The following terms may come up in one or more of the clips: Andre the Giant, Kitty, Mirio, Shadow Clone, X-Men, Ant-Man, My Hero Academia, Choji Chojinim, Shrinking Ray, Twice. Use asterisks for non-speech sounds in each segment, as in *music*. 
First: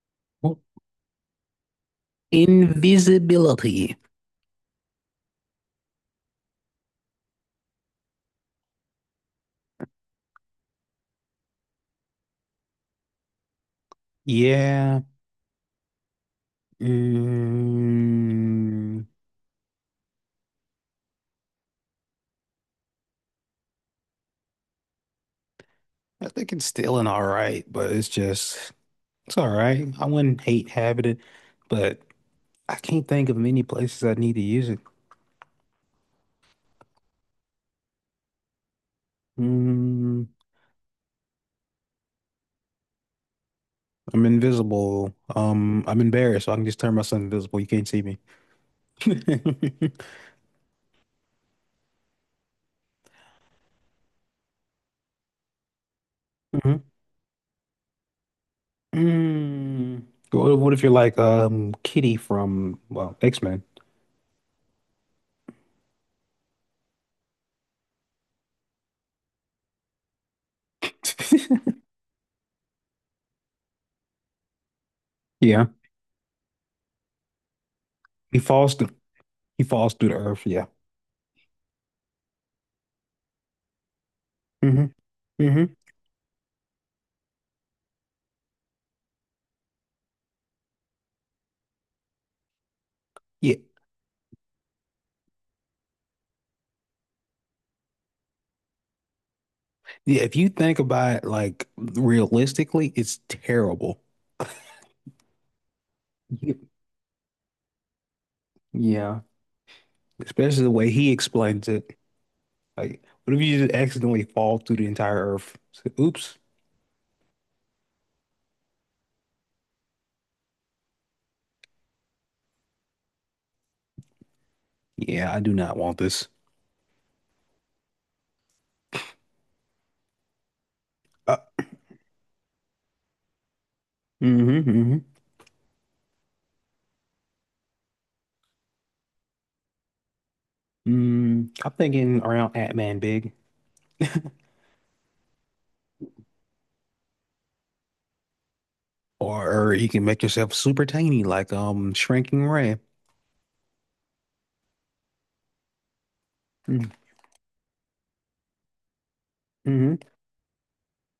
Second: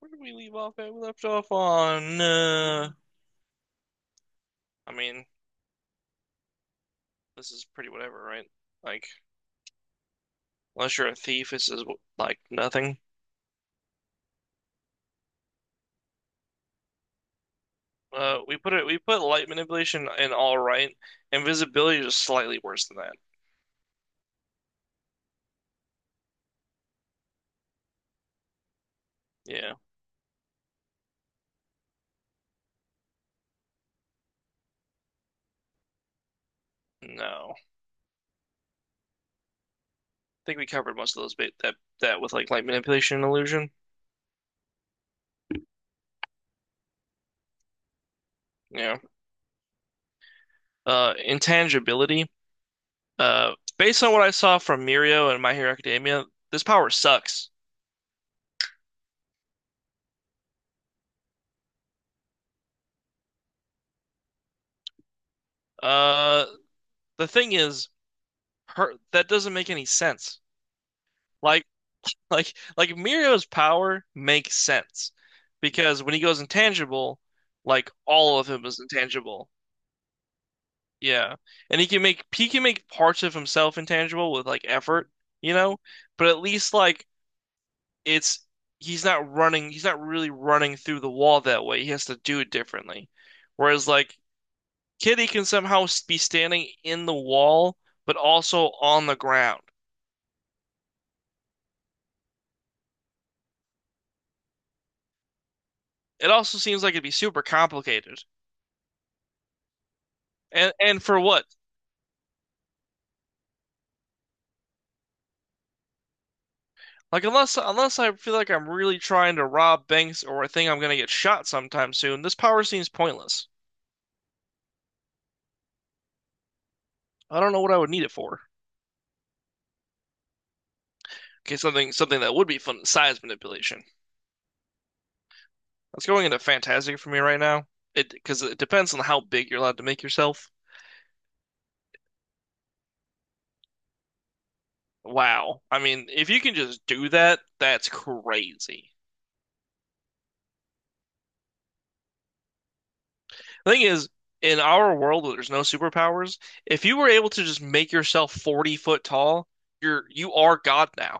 Where did we leave off at? We left off on. Invisibility. I mean, this is pretty whatever, right? Like, unless you're a thief, this is like nothing. Yeah. We put it. We Mm, put light manipulation in, all right. Invisibility is just slightly worse than that. I think it's still an all right, but it's all Yeah. right. I wouldn't hate having it, but I can't think of many places I need to use it. No. I Mm, think we covered most of those bit that with like light manipulation and illusion. I'm invisible. I'm embarrassed, so I can just turn myself invisible. You can't see me. *laughs* Yeah. Intangibility. Based on what I saw from Mirio and My Hero Academia, this Mhm. power sucks. Mm. What if you're like Kitty from, well, X-Men? Uh, the thing is, her, that doesn't make any sense. Like *laughs* *laughs* Like Mirio's power makes sense Yeah. because when he goes intangible, like all He of him falls is through intangible. he falls through the earth. Yeah. Yeah. And he can make parts of himself intangible with like hmm effort, you hmm know? But at least like it's he's not really running through the wall that way. He has to do it differently. Yeah. Whereas like Kitty can somehow be standing in the wall but also on the ground. Yeah. If you think about it, like realistically, it's terrible. It also Y- seems like it'd be super complicated. Yeah. Especially the And way and he for what? explains it. Like, what if you just accidentally fall through the entire earth? So, oops. Like unless I feel like I'm really trying to rob banks or I think I'm gonna get shot sometime soon, this power seems pointless. Yeah, I do not want this. I don't know what I would need it for. Uh, Okay, something that would be fun, size manipulation. hmm hmm That's going into fantastic for me right now. It depends on how big you're allowed to make yourself. Mm, I'm thinking around Ant-Man big. Wow. I mean, if you can just do that, that's crazy. Or you can make yourself super tiny, like Shrinking Ray. The thing is, in our world where there's no superpowers, if you were able to just make yourself 40-foot tall, Mm-hmm. you are God now.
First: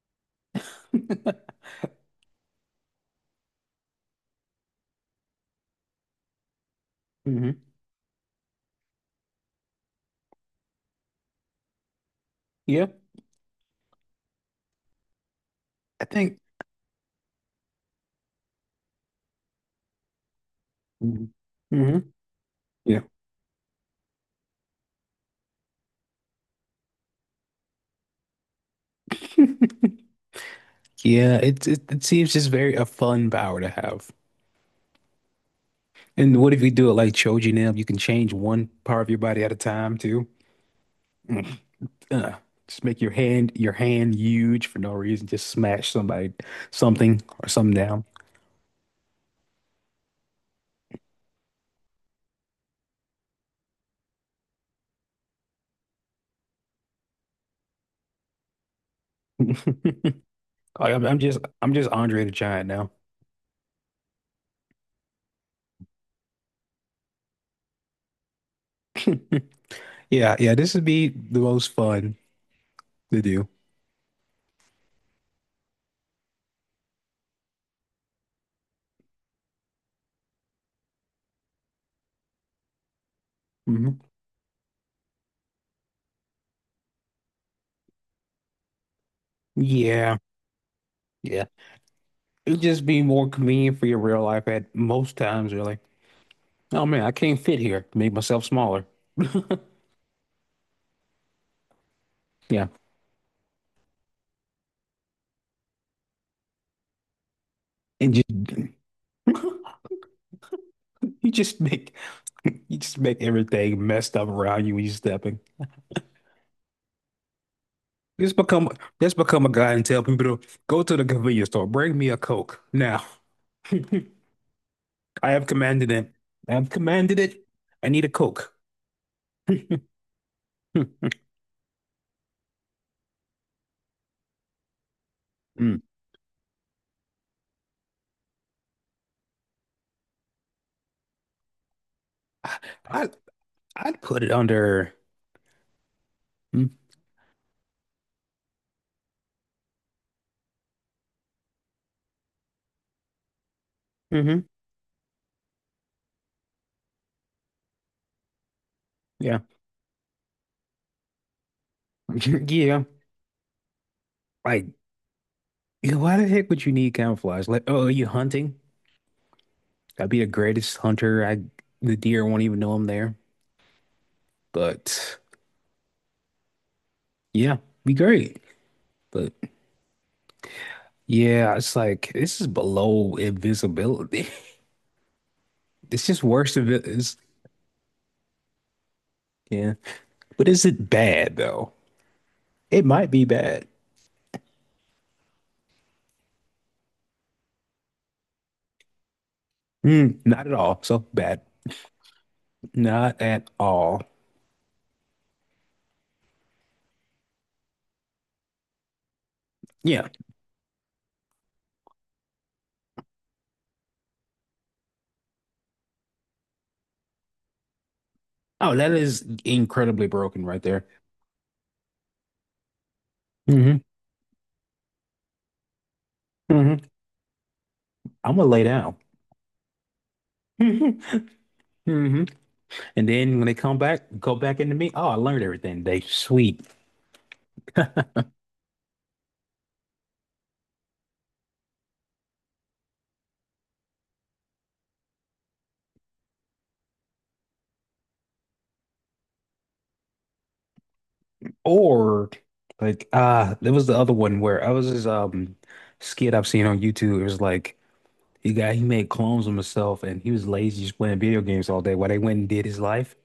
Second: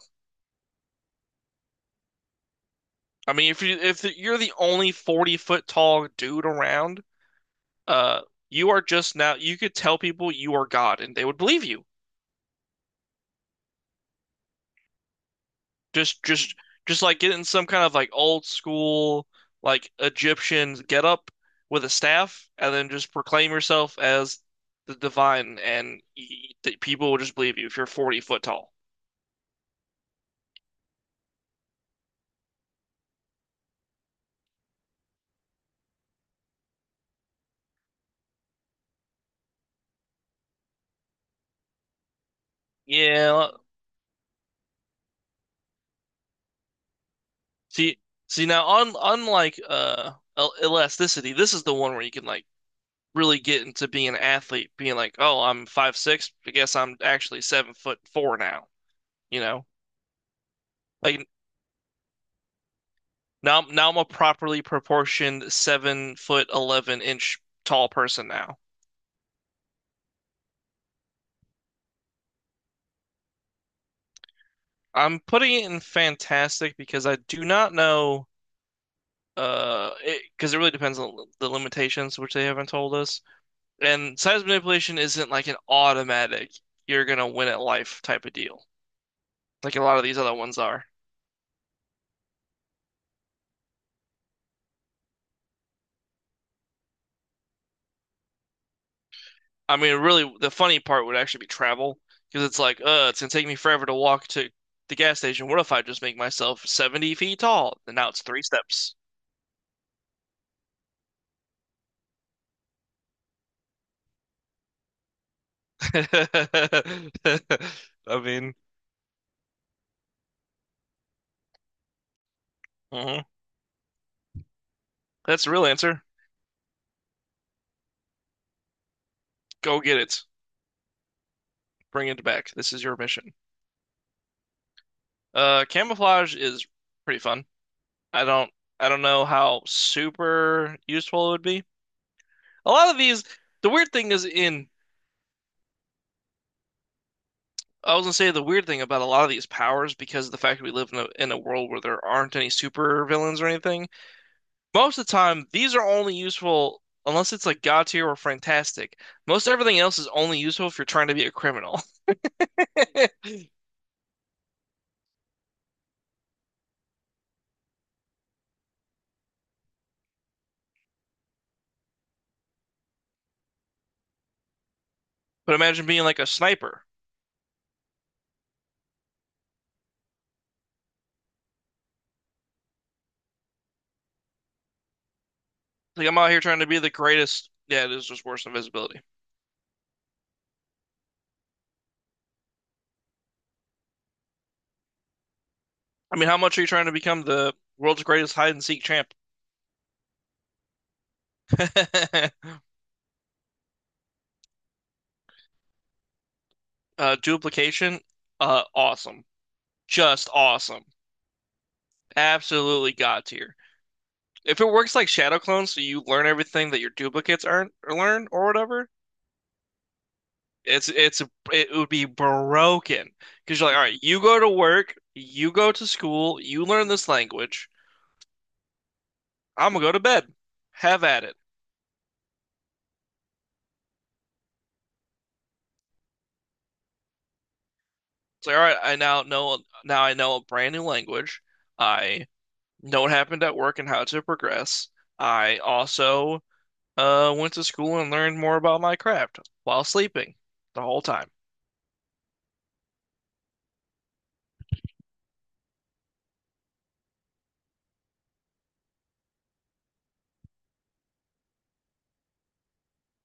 I mean, if you're the only 40-foot tall dude around, hmm uh, you are just now you could tell people you are God and they would believe you. *laughs* Yeah. I Just think. just just like getting some kind of like old school like Egyptian get Hmm up with a hmm staff and then Yeah. just proclaim yourself as the divine and people will just believe you if you're 40-foot tall. *laughs* Yeah, it seems just very a fun power to have. And what if you do it like Choji Chojinim? You can change one part of your body at a time too. Mm. Uh, just make Yeah. Your hand huge for no reason. Just smash somebody, something or something See down. see now on unlike elasticity, this is the one where you can like really get into being an athlete, being like, oh, I'm 5'6", I guess I'm actually 7'4" now, you know? *laughs* Like, Like I'm just Andre the Giant now. now I'm a properly proportioned 7'11" tall person now. *laughs* Yeah, yeah. This would be the most fun to do. I'm putting it in fantastic because I do not know it because it really depends on the limitations, which they haven't told us. Hmm And size manipulation isn't like an automatic you're gonna win at life type of deal, like a lot of Yeah, these other ones are. yeah. It'd just be more convenient for your real life at most times, really. Oh man, I can't fit here. Make myself smaller. I mean, really, the funny part would actually be travel because it's Yeah. like, it's gonna take me forever to walk to the gas station. What if I just make myself 70 feet tall? And now and it's you three steps. *laughs* you just make you just make everything messed up around you when you are stepping. *laughs* I Just mean, become just become a guy and tell people to go to the convenience store, bring me a Coke. Now mhm. *laughs* I That's have the real commanded answer. it. I have commanded it. I need a Coke. *laughs* Go get it. Bring it back. This is your mission. Mm. Camouflage is pretty fun. I don't, I don't know how super useful it would be. I, A lot of I these, the weird I'd thing put is it in under mm, I was gonna say the weird thing about a lot of these powers, because of the fact that we live in a world where there aren't any super villains or anything, mm-hmm. most of the time these are only useful unless it's like God tier or fantastic. Yeah. Most everything else is only useful if you're trying to be a criminal. *laughs* *laughs* Yeah. Like yeah, why the heck would you need camouflage? Like, oh, are you hunting? I'd be the greatest hunter. I The deer won't even know I'm there. But But imagine being like a sniper. yeah, be great. But yeah, it's like this is below invisibility. *laughs* It's Like I'm just out here worse trying to if be it the is. greatest. Yeah, it is just worse than invisibility. Yeah. But is it bad though? It might be bad. I mean, how much are you trying to become the world's greatest hide and seek champ? Mm, not at all. So bad. *laughs* Not at all. Duplication, awesome, Yeah. just awesome, absolutely God tier. If it works like Shadow Clone, so you learn everything that your duplicates aren't or learn or Oh, whatever, that is incredibly broken right there. it's it's it would be broken because you're like, Hmm all right, you go to work, you go to school, you learn hmm this language. I'm gonna lay down. I'm gonna go to bed. *laughs* hmm Have at it. hmm And then when they come back, go back into me. Oh, I learned everything today. Sweet. It's like, all right, I now know now I know a brand new language. I know what happened at work and how to progress. I also went to school and learned more about my craft while sleeping the whole time. Or like ah, there was the other one where I was this skit I've seen on YouTube. It was like he made clones of himself and he was lazy just playing video games all day while they went and did his life,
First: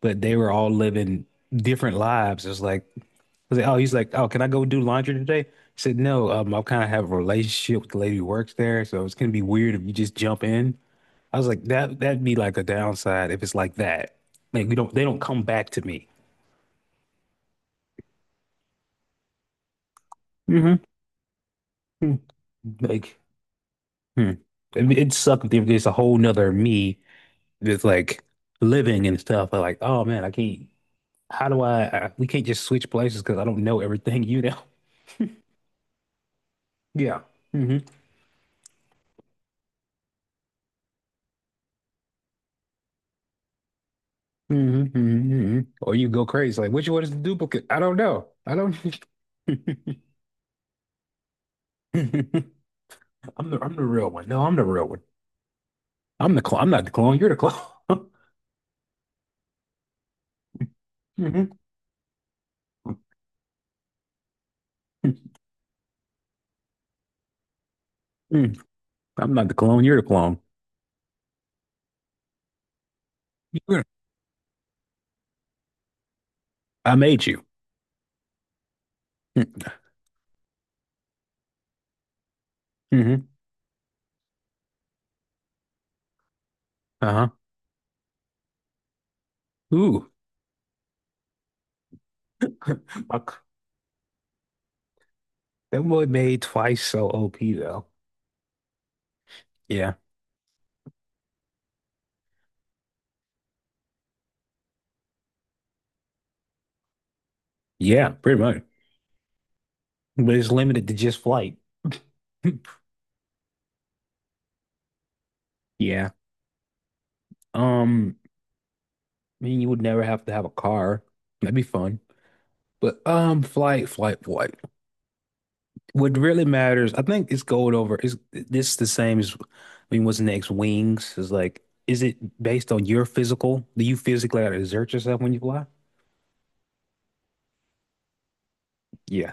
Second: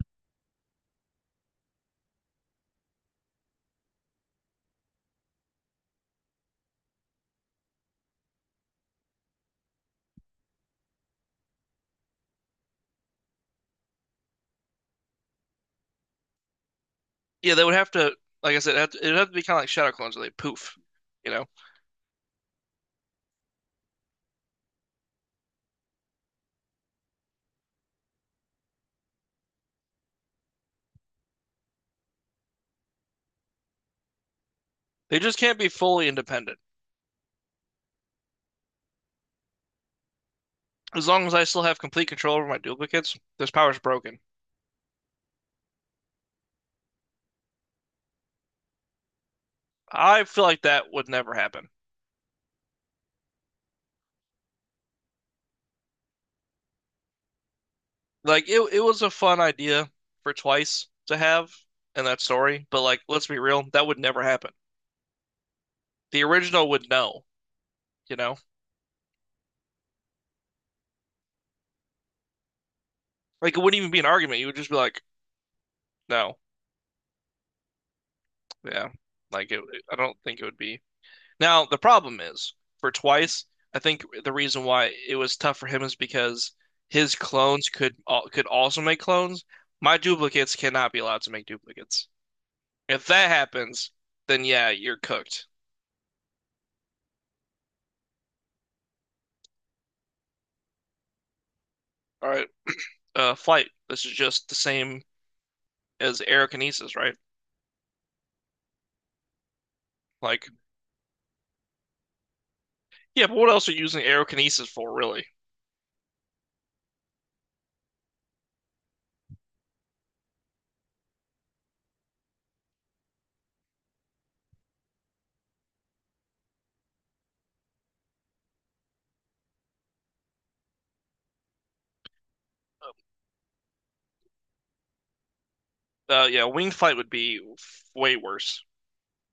but they were all living different lives. It's like, oh, he's like, oh, can I go do laundry today? I said, no, I kind of have a relationship with the lady who works there, so it's gonna be weird if you just jump in. I was like, that'd be like a downside if it's like that. Like we don't they don't come back to me. Yeah, they would have to, like I said, it'd have to be kind of like shadow clones where they poof, Hmm you know? Like Hmm. It sucked if there's a whole nother me that's like living and stuff. But like, oh man, I can't. How do I, I? We can't just switch places because I don't know everything you know. *laughs* They just can't be fully independent. Yeah. hmm As long as I still have complete control over my duplicates, this power's broken. hmm hmm Or you go crazy. Like, which one is the duplicate? I don't know. I don't. *laughs* I feel like that would never happen. I'm the I'm the real one. No, I'm the real one. I'm the clone. I'm not the clone. You're the clone. *laughs* Like it was a fun idea for Twice to Mhm. have in that story, but like, let's be real, that would never happen. The original would know, you know? Mm. I'm not the clone. You're the clone. Like it wouldn't You're even be an argument. You would just be like, no, I made you. yeah. Like Mm. I don't think it would be. Now, the problem is for Mhm. Twice, I think the reason why it was tough for him is because his Uh-huh. clones could could also make clones. My Ooh. duplicates cannot be allowed to make duplicates. If *laughs* My, that happens, then yeah, you're cooked. that boy made twice so OP though. Yeah. All right, flight. This is just the same as aerokinesis, right? Yeah, pretty much. But Like, it's limited to just flight. *laughs* yeah, but what else are you using aerokinesis for, really? Yeah. Um, I mean you would never have to have a car. That'd be fun. But flight. What really matters, I think it's going over is this the same as I mean what's next? Wings is like is it based on your physical? Do you physically gotta exert yourself when you fly? Yeah, winged flight would be way worse Yeah.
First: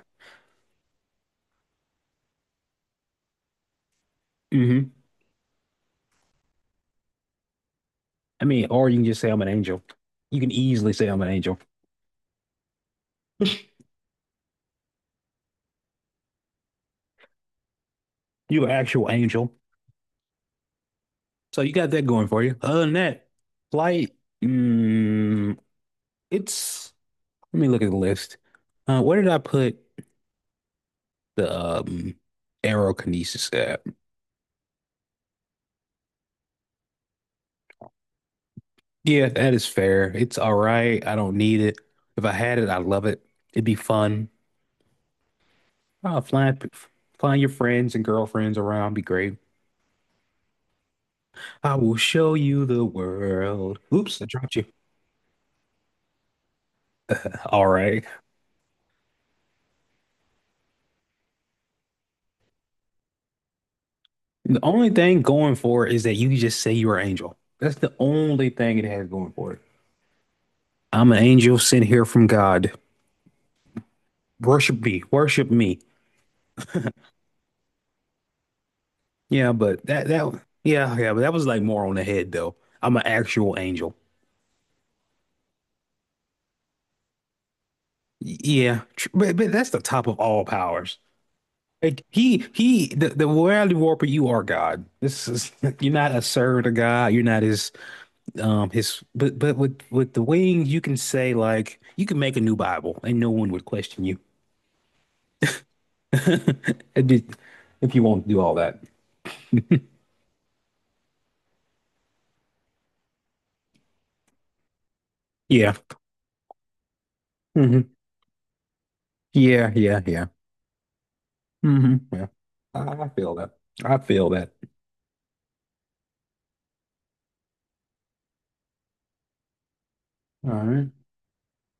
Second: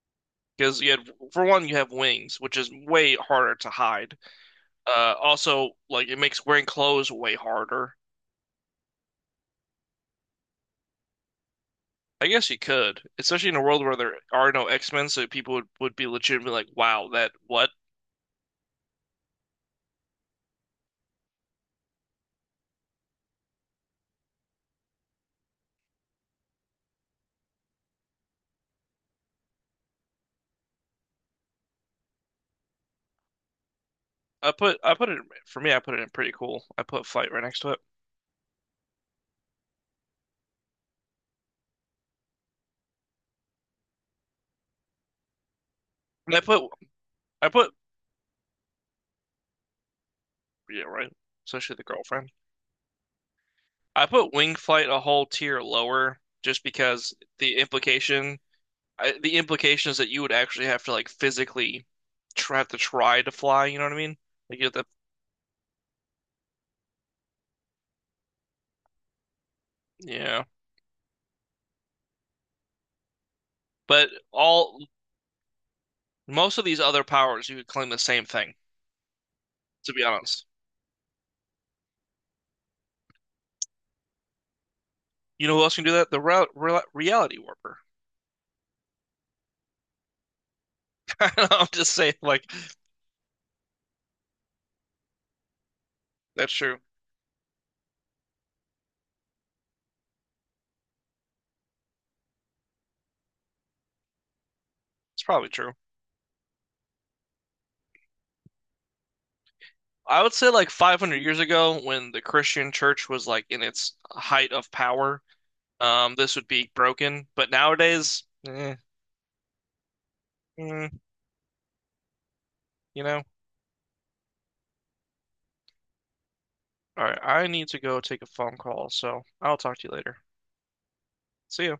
because you had, for one, you have wings, which is way harder to hide. hmm Also, like it makes wearing clothes way harder. I mean, or you can just say I'm an angel. You can easily say I'm an angel. I guess you could, especially in a *laughs* world where there are no X-Men, so people would be legitimately like, "Wow, that what?" You're an actual angel. So you got that going for you. Other than that, flight, mm, it's let me look at the list. Where did I put the aerokinesis at? I put it for me. I put it in pretty cool. I put flight right next to it, Yeah, that is fair. It's all right. I don't need it. If I had it, I'd love it. It'd be fun. Uh, and I flying, put flying I your put friends and girlfriends around be great. yeah, right, I especially the will girlfriend. show you the world. I Oops, I put dropped wing you. flight a whole tier lower just because the All right. implication is that you would actually have to like physically have to try to fly. You know what I mean? Like, The you have to. only thing going for it is that you can just say you're an angel. That's the only thing it has going for it. Yeah. I'm an angel sent here from God. But all Worship me. most of these other powers, you could claim the same thing, Yeah, but to be that honest. But that was like more on the head though. I'm an actual angel. You know who else can do that? The re re reality warper. But that's the top of all powers. *laughs* I'm just Like saying, like, the reality warper, you are God. This is *laughs* you're not a that's servant of true. God. You're not his his but with the wings you can say like you can make a new Bible and no one would question you. It's probably true. *laughs* It'd be- If you won't do all that. I would say, like, 500 years ago, when the Christian church was, like, in its height of power, Yeah. This would be broken. But hmm nowadays, Yeah, yeah, yeah. mm, hmm Yeah. You I know? feel that. I feel that. All right, I need to go take a phone call, so I'll talk to you later. All right. See you.